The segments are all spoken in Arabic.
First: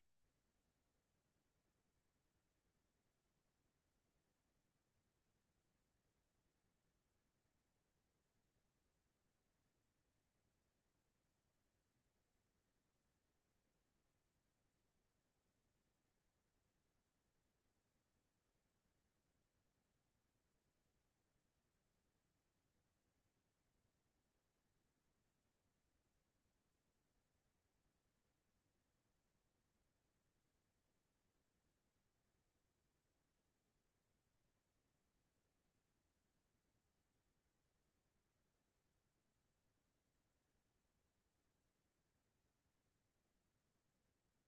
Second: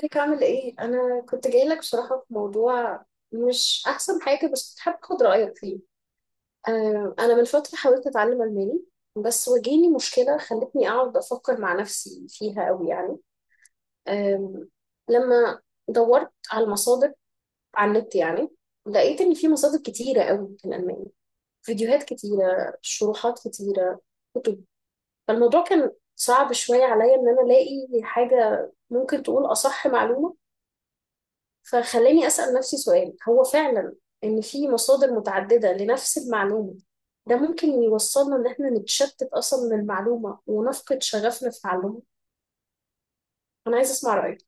ازيك عامل ايه؟ انا كنت جاي لك بصراحة في موضوع مش احسن حاجة، بس كنت حابة اخد رأيك فيه. انا من فترة حاولت اتعلم الماني، بس واجهني مشكلة خلتني اقعد افكر مع نفسي فيها قوي يعني. آم، لما دورت على المصادر على النت يعني، لقيت ان في مصادر كتيرة قوي في الالماني، فيديوهات كتيرة، شروحات كتيرة، كتب. فالموضوع كان صعب شوية عليا ان انا الاقي حاجة ممكن تقول اصح معلومة. فخلاني أسأل نفسي سؤال: هو فعلا إن في مصادر متعددة لنفس المعلومة، ده ممكن يوصلنا إن إحنا نتشتت أصلا من المعلومة ونفقد شغفنا في تعلمها؟ أنا عايزة أسمع رأيك.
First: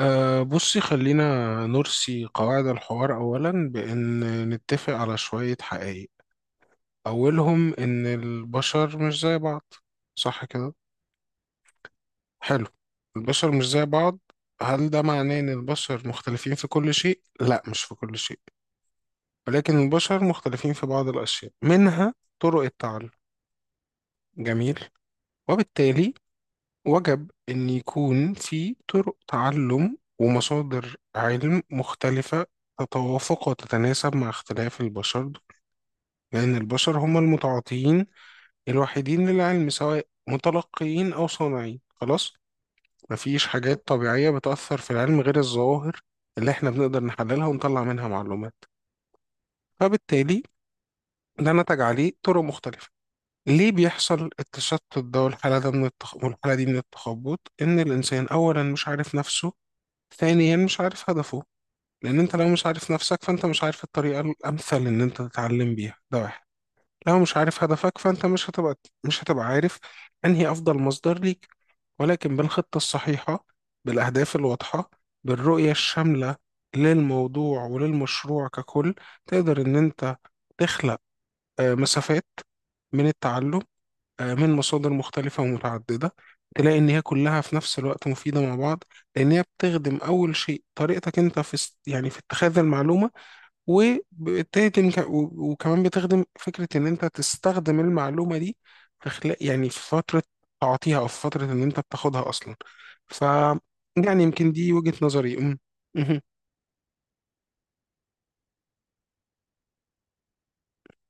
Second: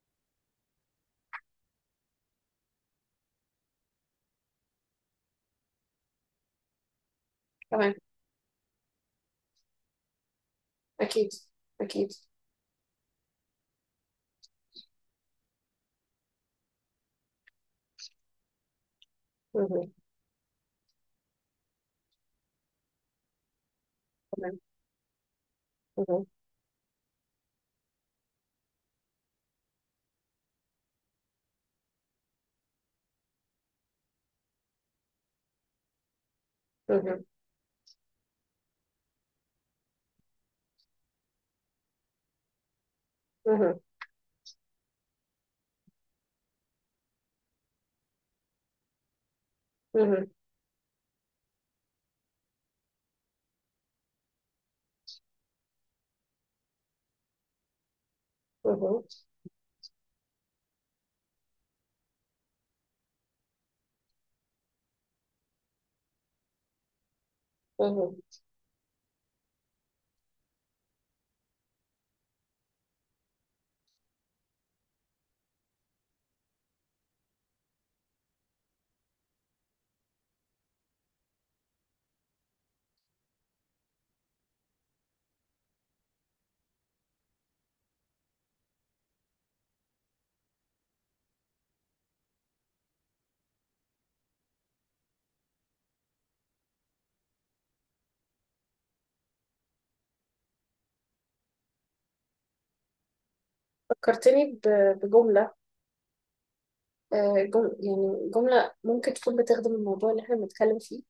بصي خلينا نرسي قواعد الحوار أولا بأن نتفق على شوية حقائق. أولهم تمام. إن البشر مش زي بعض، صح كده؟ أكيد. أكيد. حلو، البشر مش زي بعض. هل ده معناه إن البشر مختلفين في كل شيء؟ لا، مش في كل شيء، ولكن مهم. البشر مختلفين في بعض الأشياء، منها طرق التعلم. تمام. جميل. وبالتالي مهم. وجب أن يكون في طرق تعلم ومصادر علم مختلفة تتوافق وتتناسب مع اختلاف البشر، لأن البشر هم مهم. المتعاطيين الوحيدين للعلم، سواء متلقيين أو صانعين. خلاص، مفيش مهم. حاجات طبيعية بتأثر في العلم غير الظواهر اللي احنا بنقدر نحللها ونطلع منها معلومات. مهم. فبالتالي ده نتج عليه طرق مختلفة. ليه بيحصل التشتت ده والحالة ده من والحالة دي من التخبط؟ إن الإنسان أولا مش مهم. عارف نفسه، ثانيا مش عارف هدفه. لان انت لو مش عارف نفسك فانت مش عارف الطريقة الامثل ان انت تتعلم بيها، ده واحد. لو مش عارف هدفك مهم. فانت مش هتبقى عارف انهي افضل مصدر ليك. ولكن بالخطة الصحيحة، بالاهداف الواضحة، بالرؤية الشاملة للموضوع وللمشروع ككل، تقدر ان انت تخلق مسافات من التعلم، من مصادر مختلفة ومتعددة، تلاقي إن هي كلها في نفس الوقت مفيدة مع بعض، لأن هي بتخدم أول شيء طريقتك أنت في يعني في اتخاذ المعلومة، وبتهدم وكمان بتخدم فكرة إن أنت تستخدم المعلومة دي في خلال، يعني في فترة تعطيها، أو في فترة إن أنت بتاخدها أصلا. ف يعني فكرتني يمكن دي وجهة نظري بجملة. أم. مهم. يعني جملة ممكن تكون بتخدم الموضوع اللي إحنا بنتكلم فيه.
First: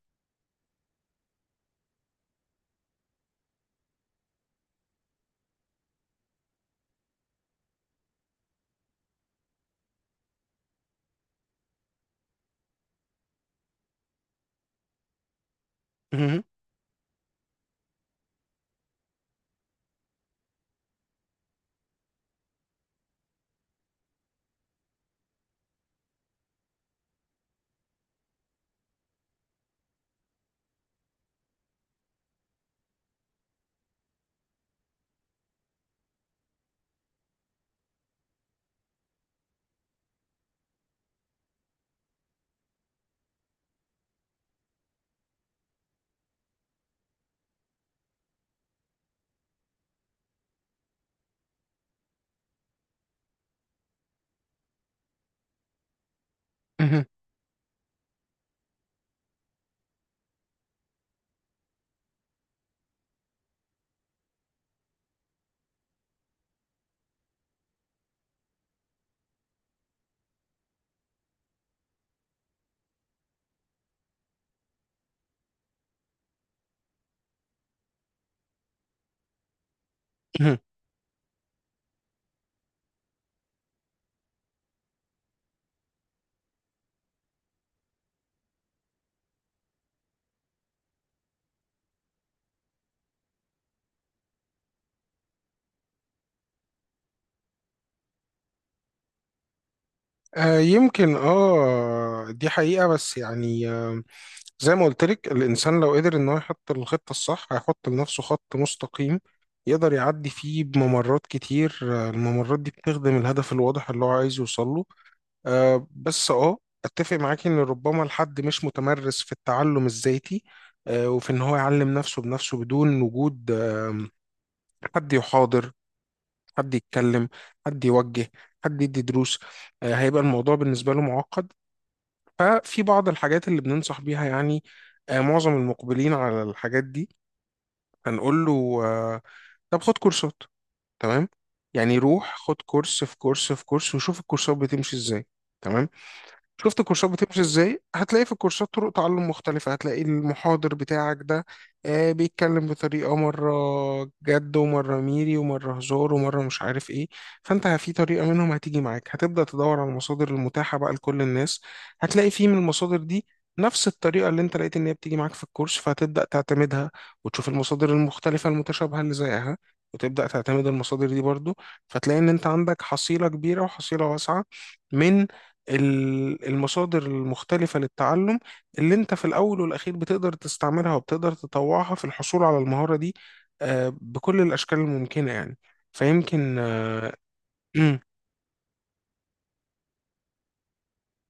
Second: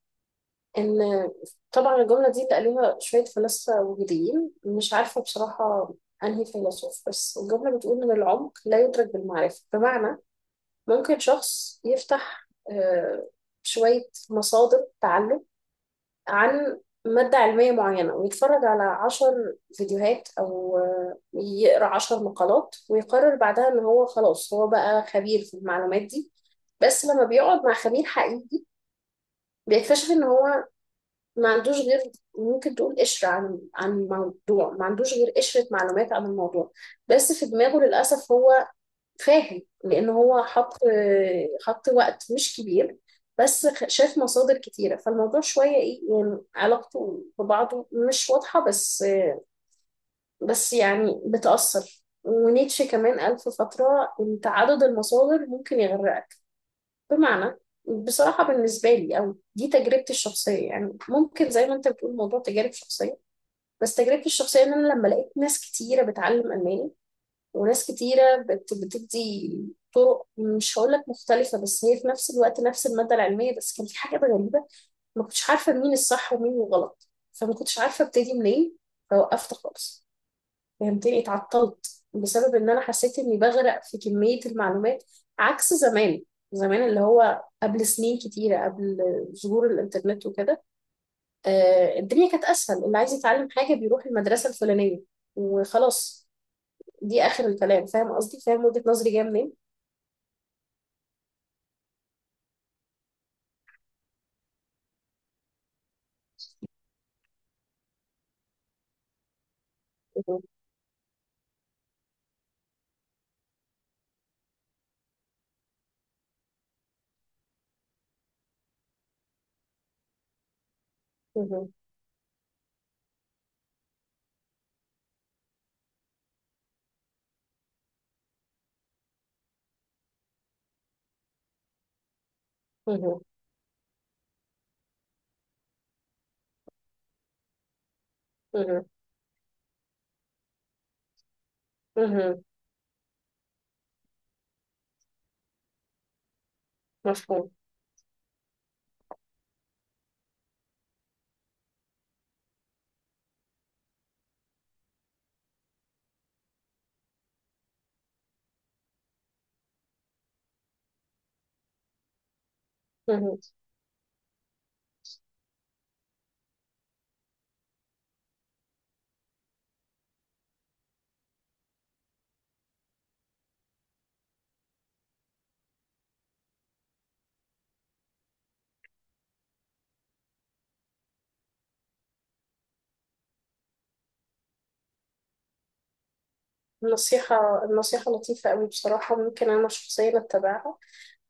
ان طبعا الجمله دي تقاليها شويه فلاسفه وجوديين، مش عارفه بصراحه انهي فيلسوف، بس الجمله بتقول ان العمق لا يدرك بالمعرفه. بمعنى ممكن شخص يفتح آه، شويه مصادر تعلم مهم. عن مادة علمية معينة، ويتفرج على عشر فيديوهات أو يقرأ عشر مقالات، ويقرر بعدها إن هو خلاص هو بقى خبير في المعلومات دي. بس لما بيقعد مع خبير حقيقي بيكتشف ان هو ما عندوش غير، ممكن تقول، قشرة عن الموضوع، ما عندوش غير قشرة معلومات عن الموضوع. بس في دماغه للأسف هو فاهم، لأن هو حط وقت مش كبير، شاف مصادر كتيرة، فالموضوع شوية إيه يعني، علاقته ببعضه مش واضحة. بس يعني بتأثر، ونيتشه كمان قال في فترة إن تعدد المصادر ممكن يغرقك. مهم. بمعنى بصراحة بالنسبة لي، أو دي تجربتي الشخصية يعني، ممكن زي ما أنت بتقول موضوع تجارب شخصية، بس تجربتي الشخصية إن أنا لما لقيت ناس كتيرة بتعلم ألماني، وناس كتيرة بتدي طرق مش هقولك مختلفة بس هي في نفس الوقت نفس المادة العلمية، بس كان في حاجات غريبة ما كنتش عارفة مين الصح ومين الغلط، فما كنتش عارفة ابتدي منين، فوقفت خالص. مهم. فهمتني؟ اتعطلت بسبب إن أنا حسيت إني بغرق في كمية المعلومات. عكس زمان، زمان اللي هو قبل سنين كتيرة قبل ظهور الإنترنت وكده. الدنيا كانت اسهل، اللي عايز يتعلم حاجه بيروح المدرسه الفلانيه وخلاص، دي اخر الكلام. فاهم قصدي؟ فاهم وجهه نظري جايه منين؟ يمكن دي حقيقة، بس يعني، زي ما قلت لك، الإنسان لو قدر إن هو يحط الخطة الصح هيحط لنفسه خط مستقيم يقدر يعدي مهم، فيه بممرات كتير. الممرات دي بتخدم الهدف الواضح اللي هو عايز يوصل له. آه، بس اه أتفق معاكي إن ربما الحد مش متمرس في التعلم الذاتي، وفي إن هو مهم، يعلم نفسه بنفسه بدون وجود حد يحاضر، حد يتكلم، حد يوجه، حد يدي دروس. هيبقى الموضوع بالنسبة له معقد. ففي بعض مهم، الحاجات اللي بننصح بيها يعني، معظم المقبلين على الحاجات دي، هنقول له، مهم، طب خد كورسات. تمام، يعني روح مهم، خد كورس في كورس في كورس، وشوف الكورسات بتمشي ازاي. تمام. شفت الكورسات بتمشي مفهوم، ازاي، هتلاقي في الكورسات طرق تعلم مختلفة. هتلاقي المحاضر بتاعك ده بيتكلم بطريقة مرة جد، ومرة ميري، ومرة هزار، ومرة مش عارف ايه. فانت في طريقة منهم هتيجي معاك، هتبدأ تدور على المصادر المتاحة بقى لكل الناس، هتلاقي في من المصادر دي مهم. نفس الطريقة اللي انت لقيت ان هي بتيجي معاك في الكورس، فهتبدأ تعتمدها، وتشوف المصادر المختلفة المتشابهة اللي زيها، وتبدأ تعتمد المصادر دي برضو. فتلاقي ان انت عندك حصيلة كبيرة وحصيلة واسعة من المصادر المختلفة للتعلم، اللي انت في الأول والأخير بتقدر تستعملها وبتقدر تطوعها في الحصول على المهارة دي بكل الأشكال الممكنة يعني. فيمكن النصيحة، مم، النصيحة لطيفة أوي بصراحة، ممكن أنا شخصيا أتبعها.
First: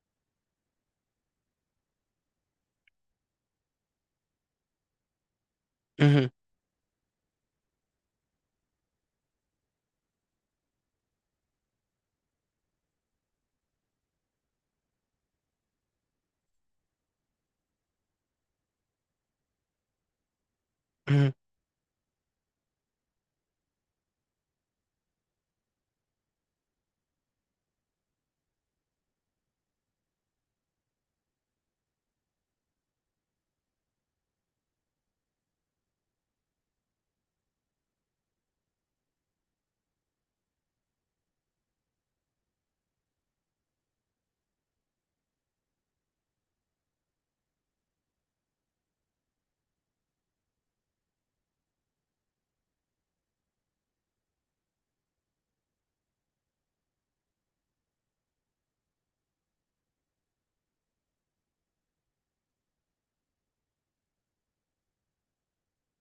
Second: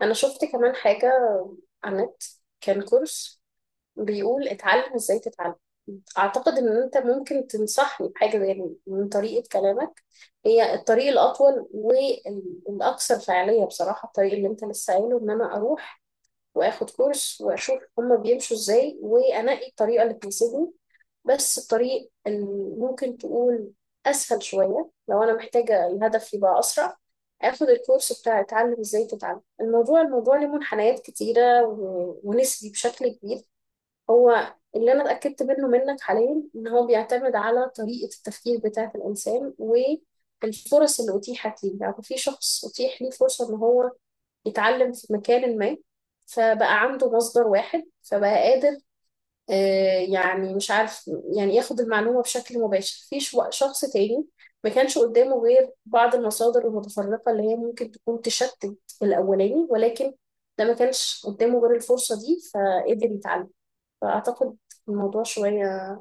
أنا شفت كمان حاجة على النت، كان كورس بيقول اتعلم ازاي تتعلم. مم، اعتقد ان انت ممكن تنصحني بحاجه زي دي من طريقه كلامك. هي الطريق الاطول والاكثر فعاليه بصراحه، الطريق اللي انت لسه قايله، ان انا اروح واخد كورس واشوف هما بيمشوا ازاي وانقي الطريقه اللي تناسبني. مم. بس الطريق اللي ممكن تقول اسهل شويه، لو انا محتاجه الهدف يبقى اسرع، اخد الكورس بتاع اتعلم ازاي تتعلم. الموضوع، له منحنيات كتيره ونسبي بشكل كبير. هو اللي انا اتاكدت منه منك حاليا ان هو بيعتمد على طريقه التفكير بتاعه الانسان والفرص اللي اتيحت ليه. يعني في شخص اتيح ليه فرصه ان هو يتعلم في مكان ما، فبقى عنده مصدر واحد، فبقى قادر يعني مش عارف، يعني ياخد المعلومه بشكل مباشر. في شخص تاني ما كانش قدامه غير بعض المصادر المتفرقه اللي هي ممكن تكون تشتت الاولاني، ولكن ده ما كانش قدامه غير الفرصه دي فقدر يتعلم. فأعتقد الموضوع شوية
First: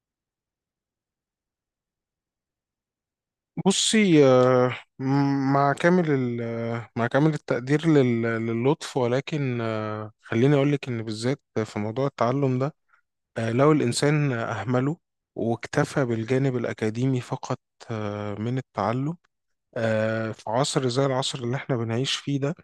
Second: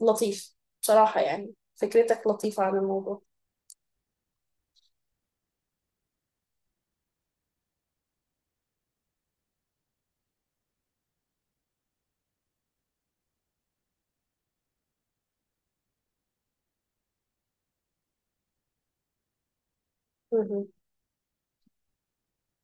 لطيف بصراحة، يعني فكرتك لطيفة عن الموضوع. بصي، مع كامل التقدير للطف، ولكن خليني أقول لك إن بالذات في موضوع التعلم ده، لو الإنسان أهمله واكتفى بالجانب الأكاديمي فقط من التعلم، في مهم. عصر زي العصر اللي احنا بنعيش فيه ده،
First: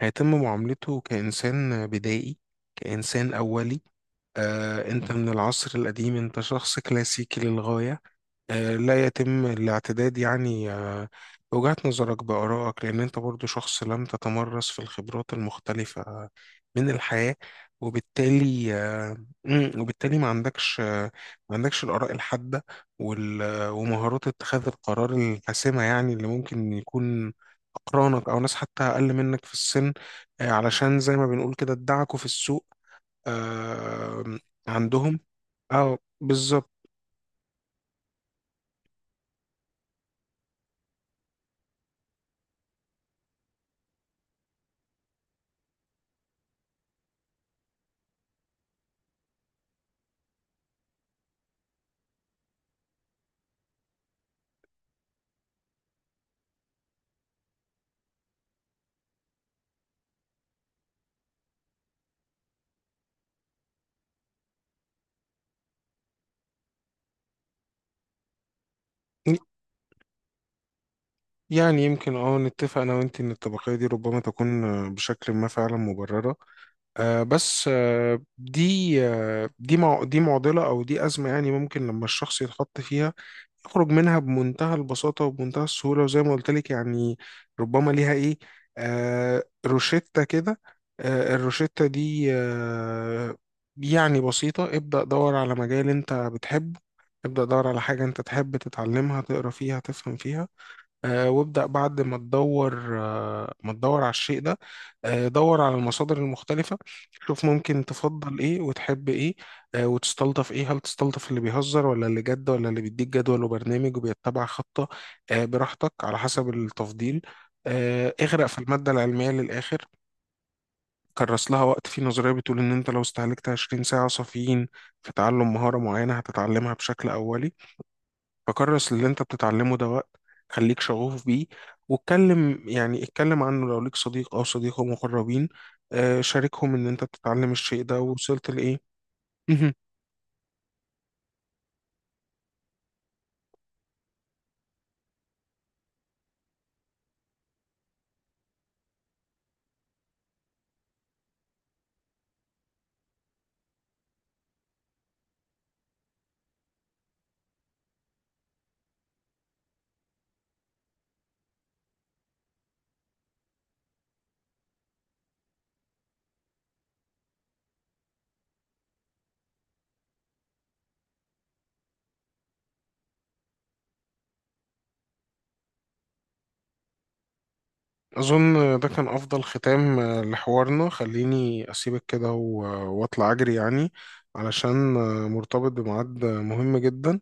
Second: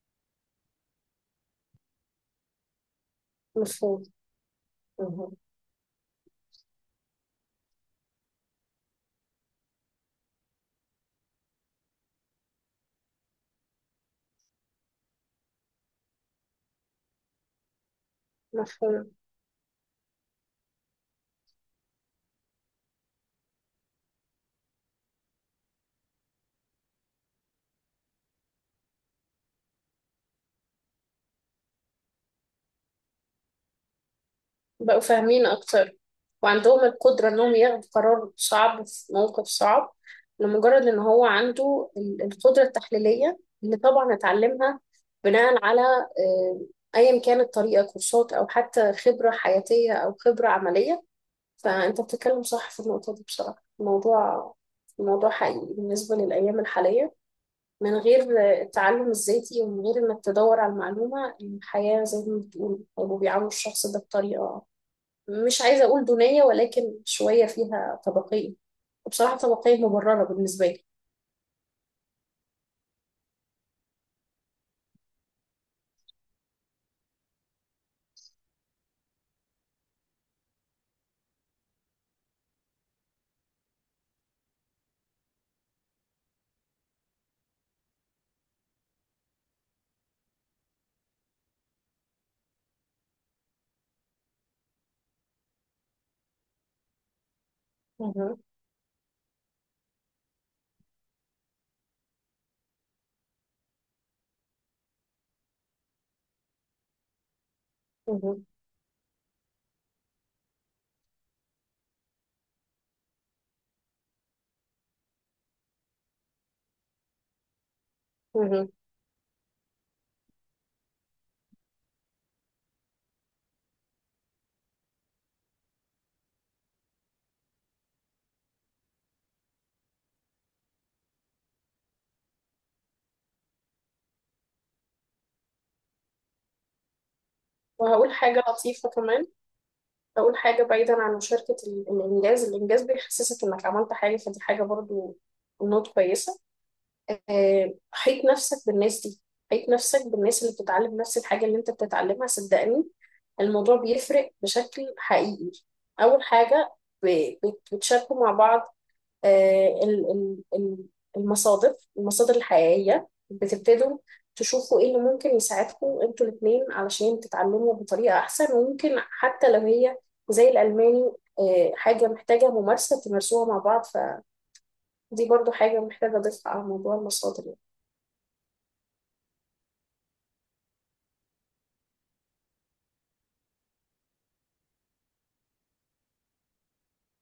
هيتم معاملته كإنسان بدائي، كإنسان أولي. مفهوم. انت من مهم. العصر القديم، انت شخص كلاسيكي للغاية. لا يتم الاعتداد يعني بوجهة نظرك، بآرائك، لأن أنت برضو شخص لم تتمرس في الخبرات المختلفة من الحياة. وبالتالي مفهوم. وبالتالي ما عندكش الآراء الحادة ومهارات اتخاذ القرار الحاسمة، يعني اللي ممكن يكون أقرانك أو ناس حتى أقل منك في السن علشان زي ما بنقول كده ادعكوا في السوق، آه، بقوا عندهم. فاهمين أكتر، اه، بالظبط. وعندهم القدرة إنهم ياخدوا قرار صعب في موقف صعب، لمجرد إن هو عنده القدرة التحليلية اللي طبعا اتعلمها بناء على، أيا كانت طريقة، كورسات أو حتى خبرة حياتية أو خبرة عملية. فأنت بتتكلم صح في النقطة دي بصراحة. الموضوع، حقيقي بالنسبة للأيام الحالية. من غير التعلم الذاتي ومن غير إنك تدور على المعلومة، الحياة زي ما بتقول هيبقوا بيعاملوا الشخص ده بطريقة، مش عايزة أقول دونية، ولكن شوية فيها طبقية. وبصراحة طبقية مبررة بالنسبة لي. يعني يمكن اه نتفق انا وانت ان الطبقية دي ربما تكون بشكل ما فعلا مبررة. آه بس آه دي آه دي مع دي معضلة او دي ازمة، يعني ممكن لما الشخص يتحط فيها يخرج منها بمنتهى البساطة وبمنتهى السهولة. وزي ما قلت لك، يعني ربما ليها ايه، روشتة كده. الروشتة دي يعني بسيطة: ابدأ دور على مجال انت بتحبه، ابدأ دور على حاجة انت مهم. تحب تتعلمها، تقرا فيها، تفهم فيها. وابدأ بعد ما تدور على الشيء ده، دور على المصادر المختلفة، شوف ممكن تفضل مهم. ايه وتحب ايه، وتستلطف ايه. هل تستلطف اللي بيهزر، ولا اللي جد، ولا اللي بيديك جدول وبرنامج وبيتبع خطة؟ براحتك على حسب التفضيل. اغرق في مهم. المادة العلمية للآخر، كرس لها وقت. في نظرية بتقول إن أنت لو استهلكت 20 ساعة صافيين في تعلم مهارة معينة هتتعلمها بشكل أولي. فكرس اللي انت بتتعلمه ده وقت، خليك شغوف بيه، واتكلم يعني اتكلم عنه، لو ليك صديق او صديقه مقربين شاركهم ان انت بتتعلم الشيء ده وهقول حاجة ووصلت لايه. لطيفة كمان. مهم. هقول حاجة بعيدا عن مشاركة الإنجاز، الإنجاز بيحسسك إنك عملت حاجة، فدي حاجة برضو نوت كويسة. حيط نفسك بالناس دي، حيط نفسك بالناس اللي بتتعلم نفس الحاجة اللي انت بتتعلمها، صدقني الموضوع بيفرق بشكل حقيقي. أول حاجة بتشاركوا مع بعض آه، ال- ال- ال- المصادر، الحقيقية بتبتدوا تشوفوا ايه اللي ممكن يساعدكم انتوا الاتنين علشان تتعلموا بطريقة أحسن. وممكن حتى لو هي زي الألماني، حاجة محتاجة ممارسة تمارسوها مع بعض، فدي برضو حاجة محتاجة أضيفها على موضوع المصادر يعني. اظن ده كان افضل ختام لحوارنا. خليني اسيبك كده و- واطلع اجري يعني، علشان مرتبط بميعاد مهم جدا،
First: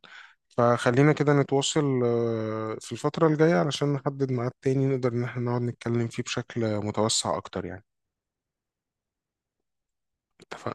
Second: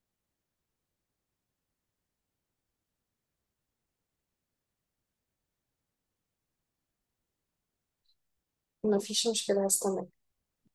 فخلينا كده نتواصل في الفترة الجاية علشان نحدد ميعاد تاني نقدر ان احنا نقعد نتكلم فيه بشكل متوسع اكتر يعني. مفيش مشكلة، هستنى. اتفقنا.